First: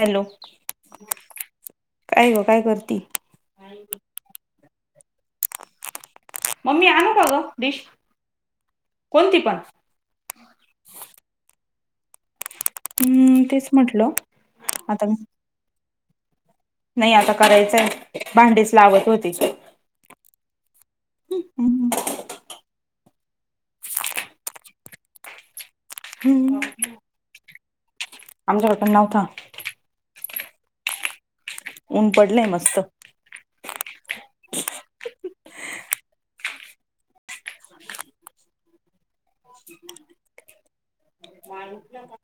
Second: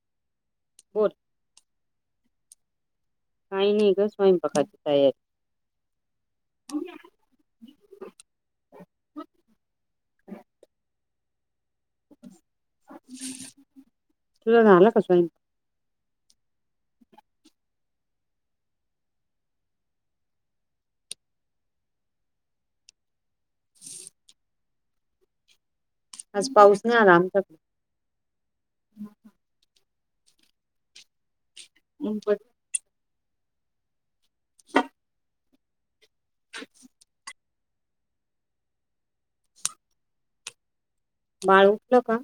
Hello बोल काय ग काय करती? काही नाही ग स्वयंपाकाची तयारी. मम्मी आणू का ग डिश? कोणती पण? हम्म तेच म्हटलं तुझ झाला का? आता [unintelligible] नाही आता करायचंय, भांडीच लावत होती. हम् हम. आज हम्म पाऊस नाही आला आमच्या कड. आमच्याकडे पण नव्हता. ऊन पडलय मस्त. [inaudible] बाळ उठलं का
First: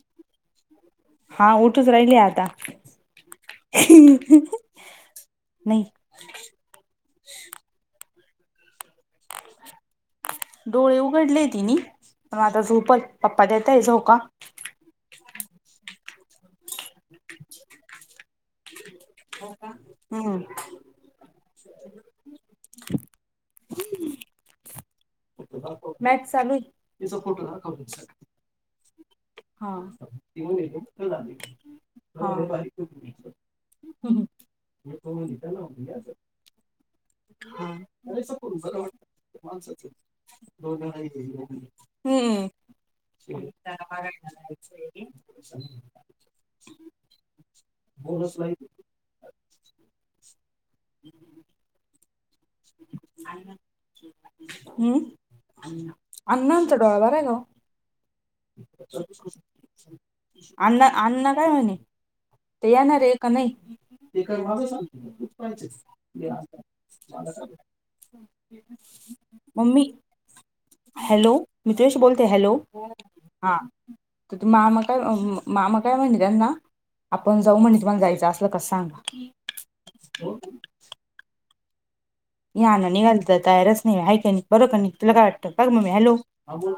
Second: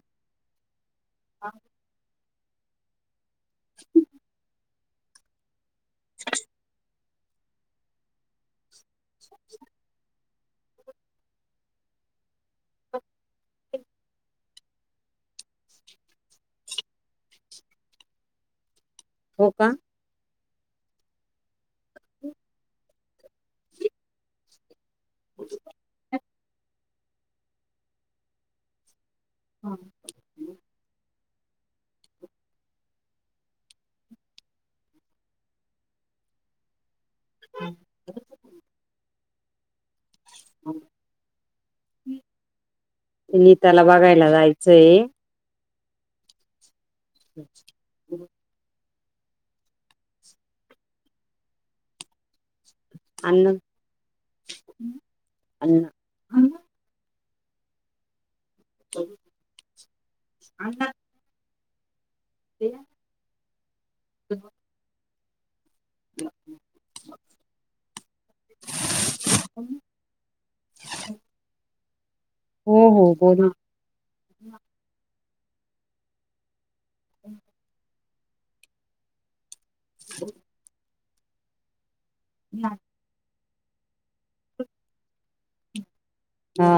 हा उठूच राहिली आता. नाही. डोळे उघडलेय तिनी पण आता झोपल पप्पा देताय झोका. हो का? हम्म. [unintelligible] मॅच चालू आहे. [unintelligible] [unintelligible] हा हम्म हम्म. हा. [unintelligible] [unintelligible] हम्म नीताला बघायला [unintelligible] जायचंय [inaudible] अण्णा हम्म? अण्णा अण्णा? चडावा आहे ना आण्णा, आण्णा काय म्हणे? ते याणारे का नाही? [unintelligible] मम्मी. हॅलो. मि तुझ्याशी बोलते हॅलो? हो हो बोल ना. हा तर ते मामा काय अं, मामा काय म्हणल्याना, आपण जाऊ [unintelligible] जायचं असं यकच सांगा या ना, निघाला तर काय तयारच नाहीये, हाय की नाही? बर का नाही? तुला काय वाटतं? काय गं मम्मी, हॅलो हा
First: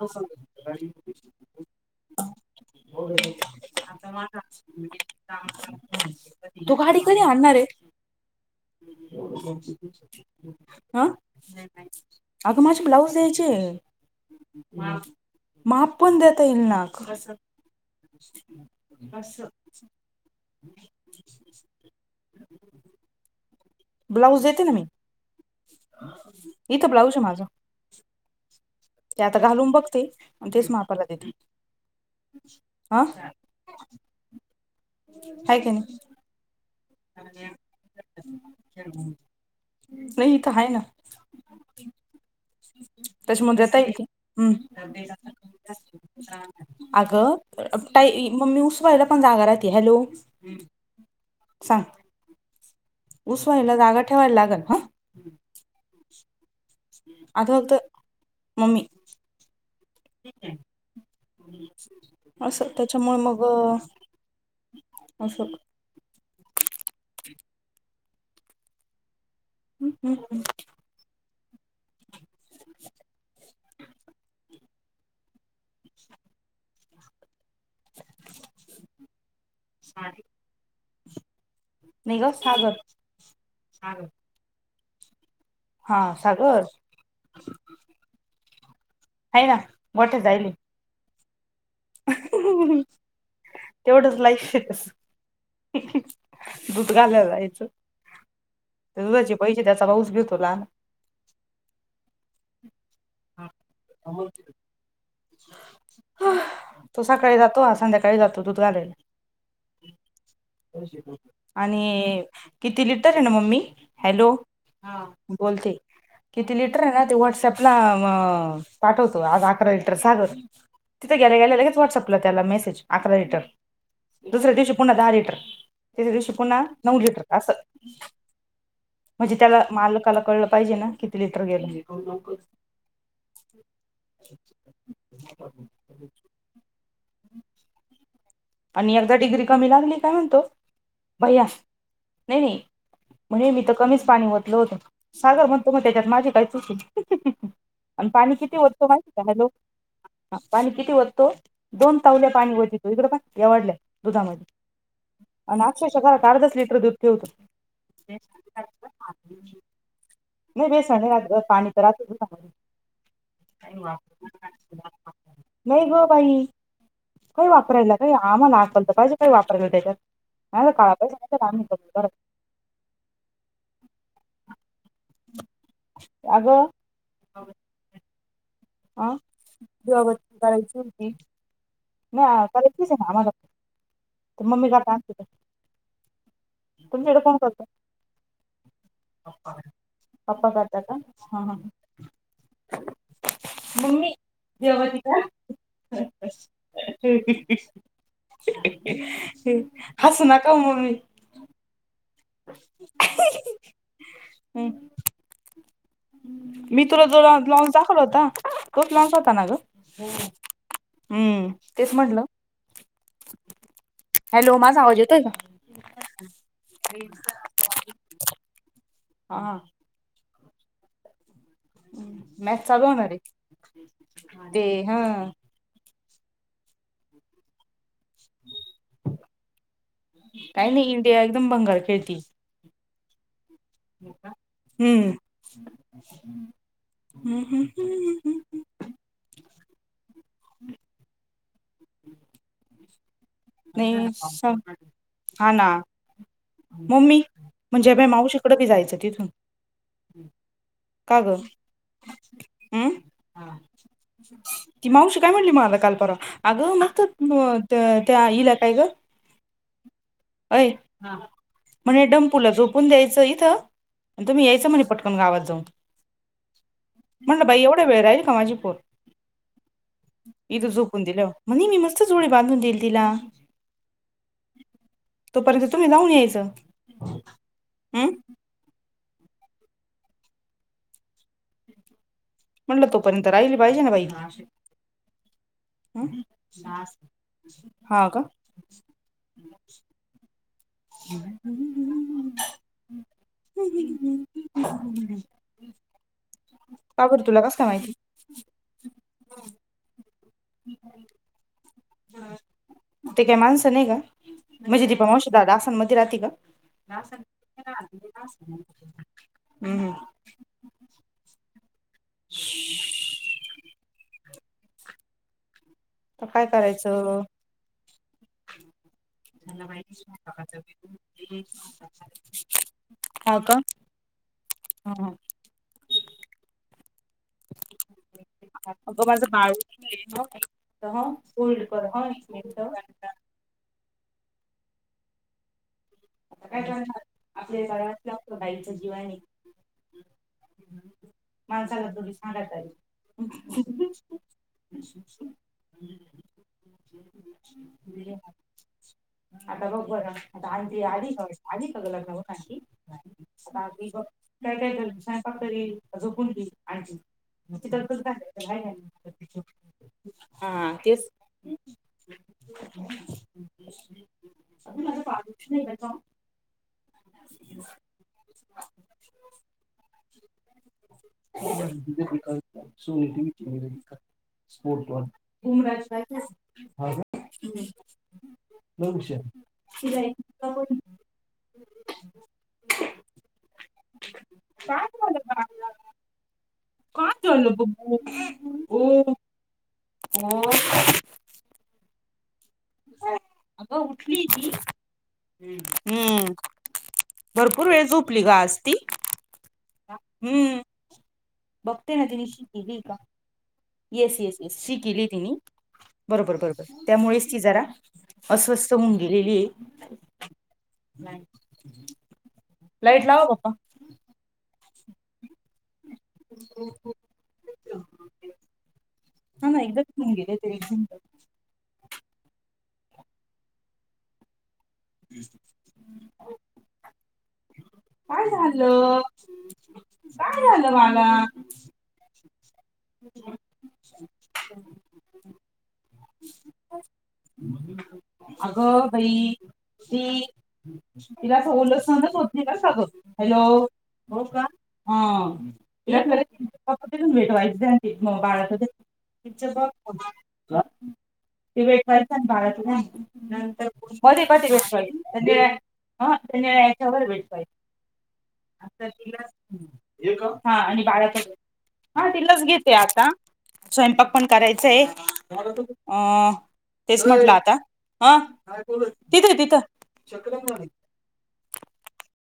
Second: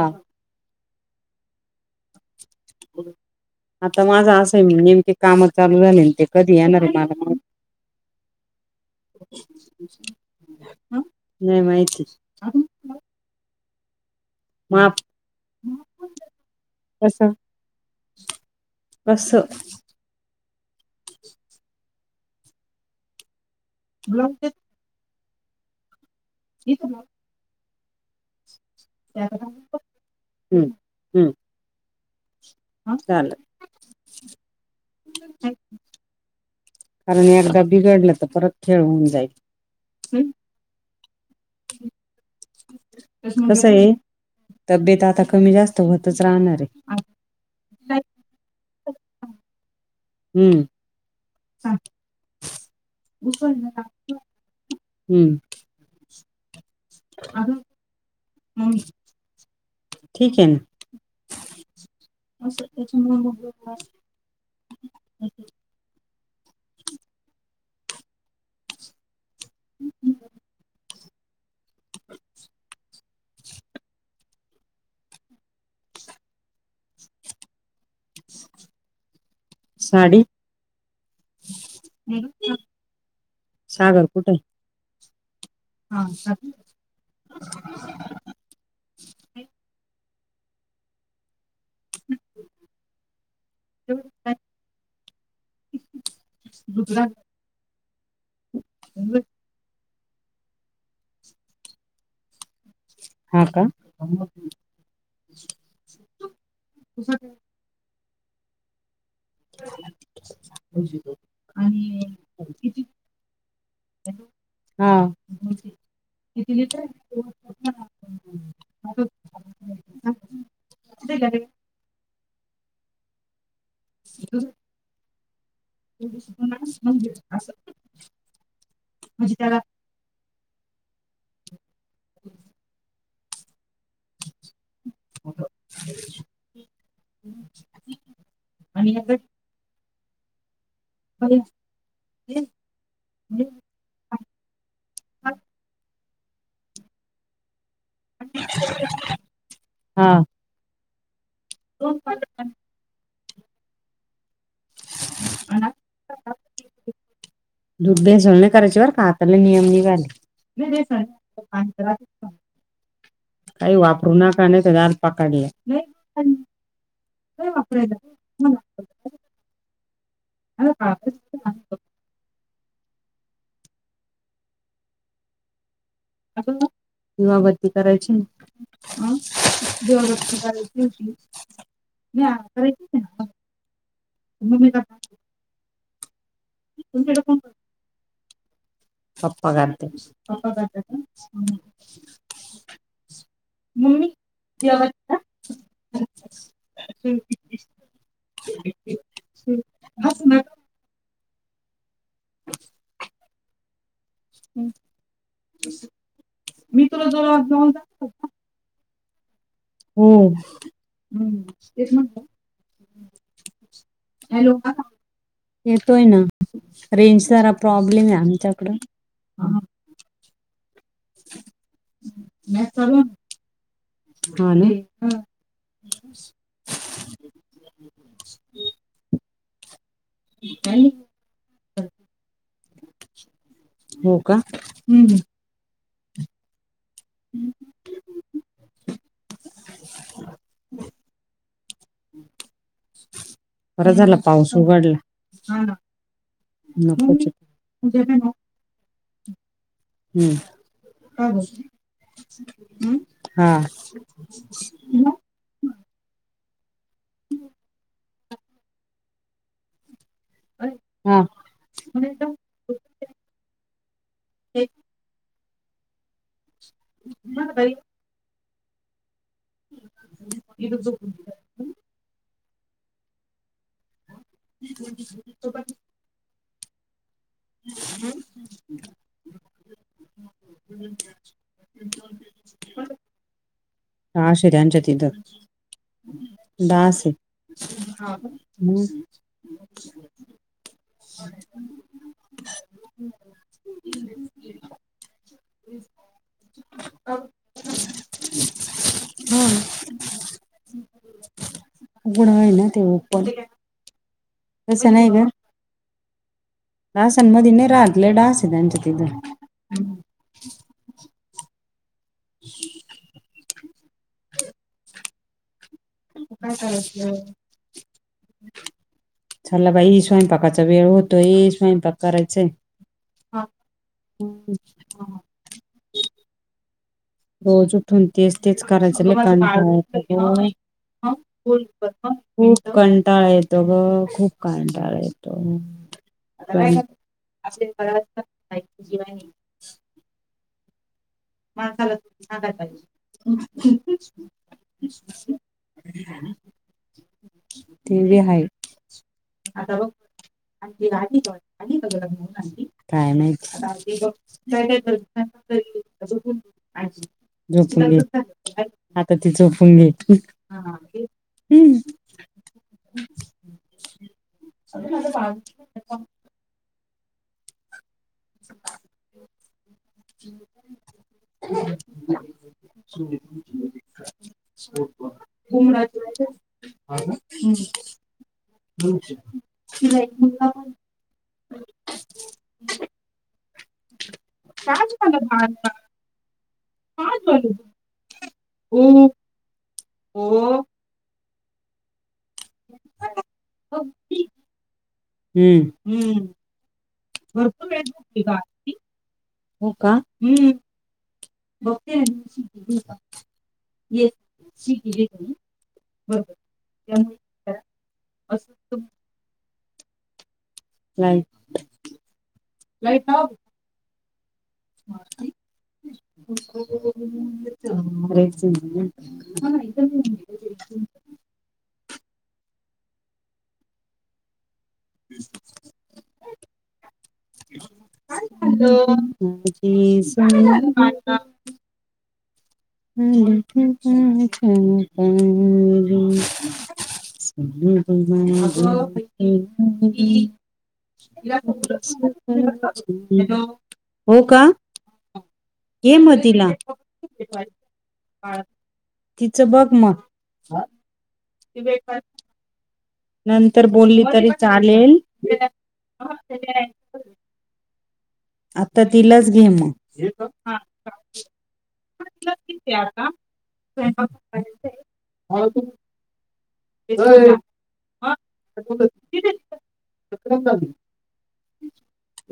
आता माझा असं आहे नेमके काम चालू झाले न ते कधी [unintelligible] तू येणार आहे गाडी कधी मला आणणार आहे? [unintelligible] हं? नाही माहिती अगं माझे ब्लाऊज द्यायचे. माप माप पण देता येईल ना. कसं कसं बस्स. ब्लाऊज देते ना मी. इथं ब्लाऊज आहे माझा ते आता घालून बघते, नी हम्म तेच मापाला हम्म देते. हा? चालेल हाय की नाही? कारण एकदा बिघडलं तर परत खेळ हुन जाईल. हं? [unintelligible] ह [unintelligible] तशी मग देता येईल का? तब्येत आता कमी जास्त होतच राहणार आहे अगं ताई, मम्मी, उसवायला पण जागा राहते. हॅलो हम्म. उसवायला जागा ठेवावी लागल. हा? हम्म. आता फक्त, मम्मी. ठीक आहे ना. असं त्याच्यामुळे मग, असं. [unintelligible] हम्म हम्म हम्म. [inaudible] [inaudible] साडी? नाही ग सागर सागर कुठे? हा, सागर? हाय ना. मोठं जाईली. हा हा ह तेवढच ला्ईफ दूध घालायला जायचं. दुधाचे पैसे त्याचा भाऊच घेतो लहान. हा का? तो सकाळी जातो हा संध्याकाळी जातो दुध घालायला. [inaudible] हा आणि किती लिटत आहे ना मम्मी हॅलो. हा बोलते किती लिटर आहे ना ते व्हॉट्सअप- ला ना म पाठवतो आज अकरा- सागर तीथ गेल्या गेल्या लगेच व्हाट्सअप त्याला मेसेज अकरा लिटर, दुसऱ्या दिवशी पुन्हा दहा लिटर त्याच्या दिवशी पुन्हा नऊ लिटर असं म्हणजे त्याला मालकाला कळलं पाहिजे ना किती लिटर गेलं. [inaudible] [inaudible] आणि एकदा डिग्री कमी लागली काय म्हणतो? भैया नाही नाही म्हणजे मी तर कमीच पाणी ओतल होतं. सागर म्हणतो मग त्याच्यात माझी काही चुक हे. आणि पाणी वततो माहीतीय का हलो हा पाणी किती वटतो? दोन तावल्या पाणी वतीतो तो इकडें पाय एवडल्या दुधामध्ये, तुमच्या घरात अर्धाच लीटर दूध ठेवतो. दुध भेसळ नाही करायचीबरका आता लई नियम नाही निघाले. [inaudible] बेसन नाही राहत ग पाणी तर राहतं दुधामध्ये काही वापरू नका. नाही तर जाल पकडल्या. नाही ग बाई काही वापरायला काही आम्हाला अक्कल तर पाहिजे काही वापरायला त्याच्यात नाही काळा पैसा [inaudible] दिवाबत्ती करायची अ ना. दिवाबत्ती करायची होती. नाही करायच आहे ना आम्हाला तर मम्मी काता आणते. तुमच्याकडे कोण करत? पप्पा पप्पा करत्यात, करता का हा हा मम्मी दिवाबत्ती कर. हसू नका ओ मंमी. [inaudible] मी तुला जो ब्लाऊज दाखवला होता. तोच ब्लाऊज होता ना ग? हो् ते? तेच म्हटलं हेलो! हॅलो माझा आवाज येतोय का येतोय ना रेंज प्रॉब्लेम आहे आमच्याकड. हा! मॅच चालू होणार ते हा [inaudible] हम् [unintelligible] काही नाही इंडिया एकदम भंगार खेळती. हो का, हम्! हम् हम् हम् ह ह्! [inaudible] बर नाही झालं पाऊस हा उघडला. ना मम्मी नकोच म्हणजे बा मावशीकडे जायचं तिथून. हम्म का ग हम् [unintelligible] [inaudible] हा ती मावशी काय म्हटली मणाला काल परवा अगं मगत त्या [inaudible] हईला काय ग.. अय हा [inaudible] म्हणजे डमपूलाचो कोण द्यायचं इथं, तुम्ही यायचं म्हणे पटकन गावात जाऊन. म्हणलं बाई एवढा वेळ राहिल का माझी पोर. इथं झोपून [inaudible] दिल्यावर म्हणे मी मस्त झोळी बांधून देईल तिला. तोपर्यंत तुम्ही जाहून याल. हम [inaudible] हम्म हम् [unintelligible] हम् हमम [unintelligible] म्हटलं तोपर्यंत राहिली पाहिजे ना बाई. ह शरनज [inaudible] त तर हं? द अस [unintelligible] हा का हम् [inaudible] [inaudible] ह [unintelligible] हम्म हम् ह् ह ह ह [inaudible] [inaudible] कापड तुला कस काय माहिती. [unintelligible] हम [inaudible] ह ह [unintelligible] उगडाय ना [inaudible] ते पर माणसं नाही का, म्हणजे दीपा मावशी आसाममध्ये राहते का? आसांमध्येध नाही [inaudible] [inaudible] रागले डास आहे त्यांच्या तिथं हम्. हम. ह [inaudible] आता काय करायचं. होतोय स्वयंपाक करायचंय [unintelligible] [inaudible] हो का? [unintelligible] हां. हां. रोज उठून तेस तेच करायचं अगं ल माझं कार बाळ क [inaudible] उठलं हं हूप होल्ड कर हं कंटाळ य [inaudible] तोघ खूप कंटाळा येतो. आता काय करायचं, आपल्या आपलेच [inaudible] गळ्यात लागतो गाईचं बघायचं [inaudible] जीवानी [unintelligible] माझं झालं [inaudible] थोडी तुझं सांगाय सांगातात [inaudible] पाहिजे [unintelligible] आता बघ बरं. आता आंटी ती आली का, आली का लग्नावरून आंटी काय माहिती नाही ती बघ काय काय करल. स्वयंपाक [inaudible] करल का झोपू दे [inaudible] ती आणखीन झोपून घे, आता ती झोपून घे. हा तेच हूं. [unintelligible] [unintelligible] [inaudible] अगं माझं बाळ [unintelligible] [unintelligible] [unintelligible] [inaudible] सोनी ती स्पोर्ट् बॉल, उमराच्या पाहतोस हा का [inaudible] बघू शकते शिलाजीत का बग काय कराले तवा काय झालं बबू वो वो अगं उठली ती? हम्म हं भरपूर वेळ झोपली गं आज ती हो का हं बघते ना तिनी शी केलीय का? येस येस येस शी केली तिनी बरोबर बरोबर त्यामुळेच ती जरा अस्वस्थ होऊन गेलेली आहे. लाईट लाईट लावा ओ पप्पा मारती बघू बघू म्हणून मारायचं नाही ना हा ना एकदाच होवून गेलंय, तरी एक शंका आहे. हम्म काय झालं, ही माझी काय झालं मला सोनुली नेली तुझ्या का दारी सोनुली माझी अगं बाई ती तिला सोलच सहनच होत नाही का ग, हॅलो हो हो का हा [unintelligible] घे मग तिला भेटवायचं ग बाळच्या [unintelligible] तिचं पिचर मग बघ ति वेट वाईलसन बाळाचं [unintelligible] नंतर बोलली कधी तरी कधी वेट चालेल पाहिजे त्यां निळ्या याच्यावर वेट पाहिजे. आता तिलाच घे मग हे का हा आणि बाळाचा ड्रेस हा तिलाच घेते आता, स्वयंपाक पण करायचाय. अ तेच म्हटलं आता, ह तिथं आहे तिथं.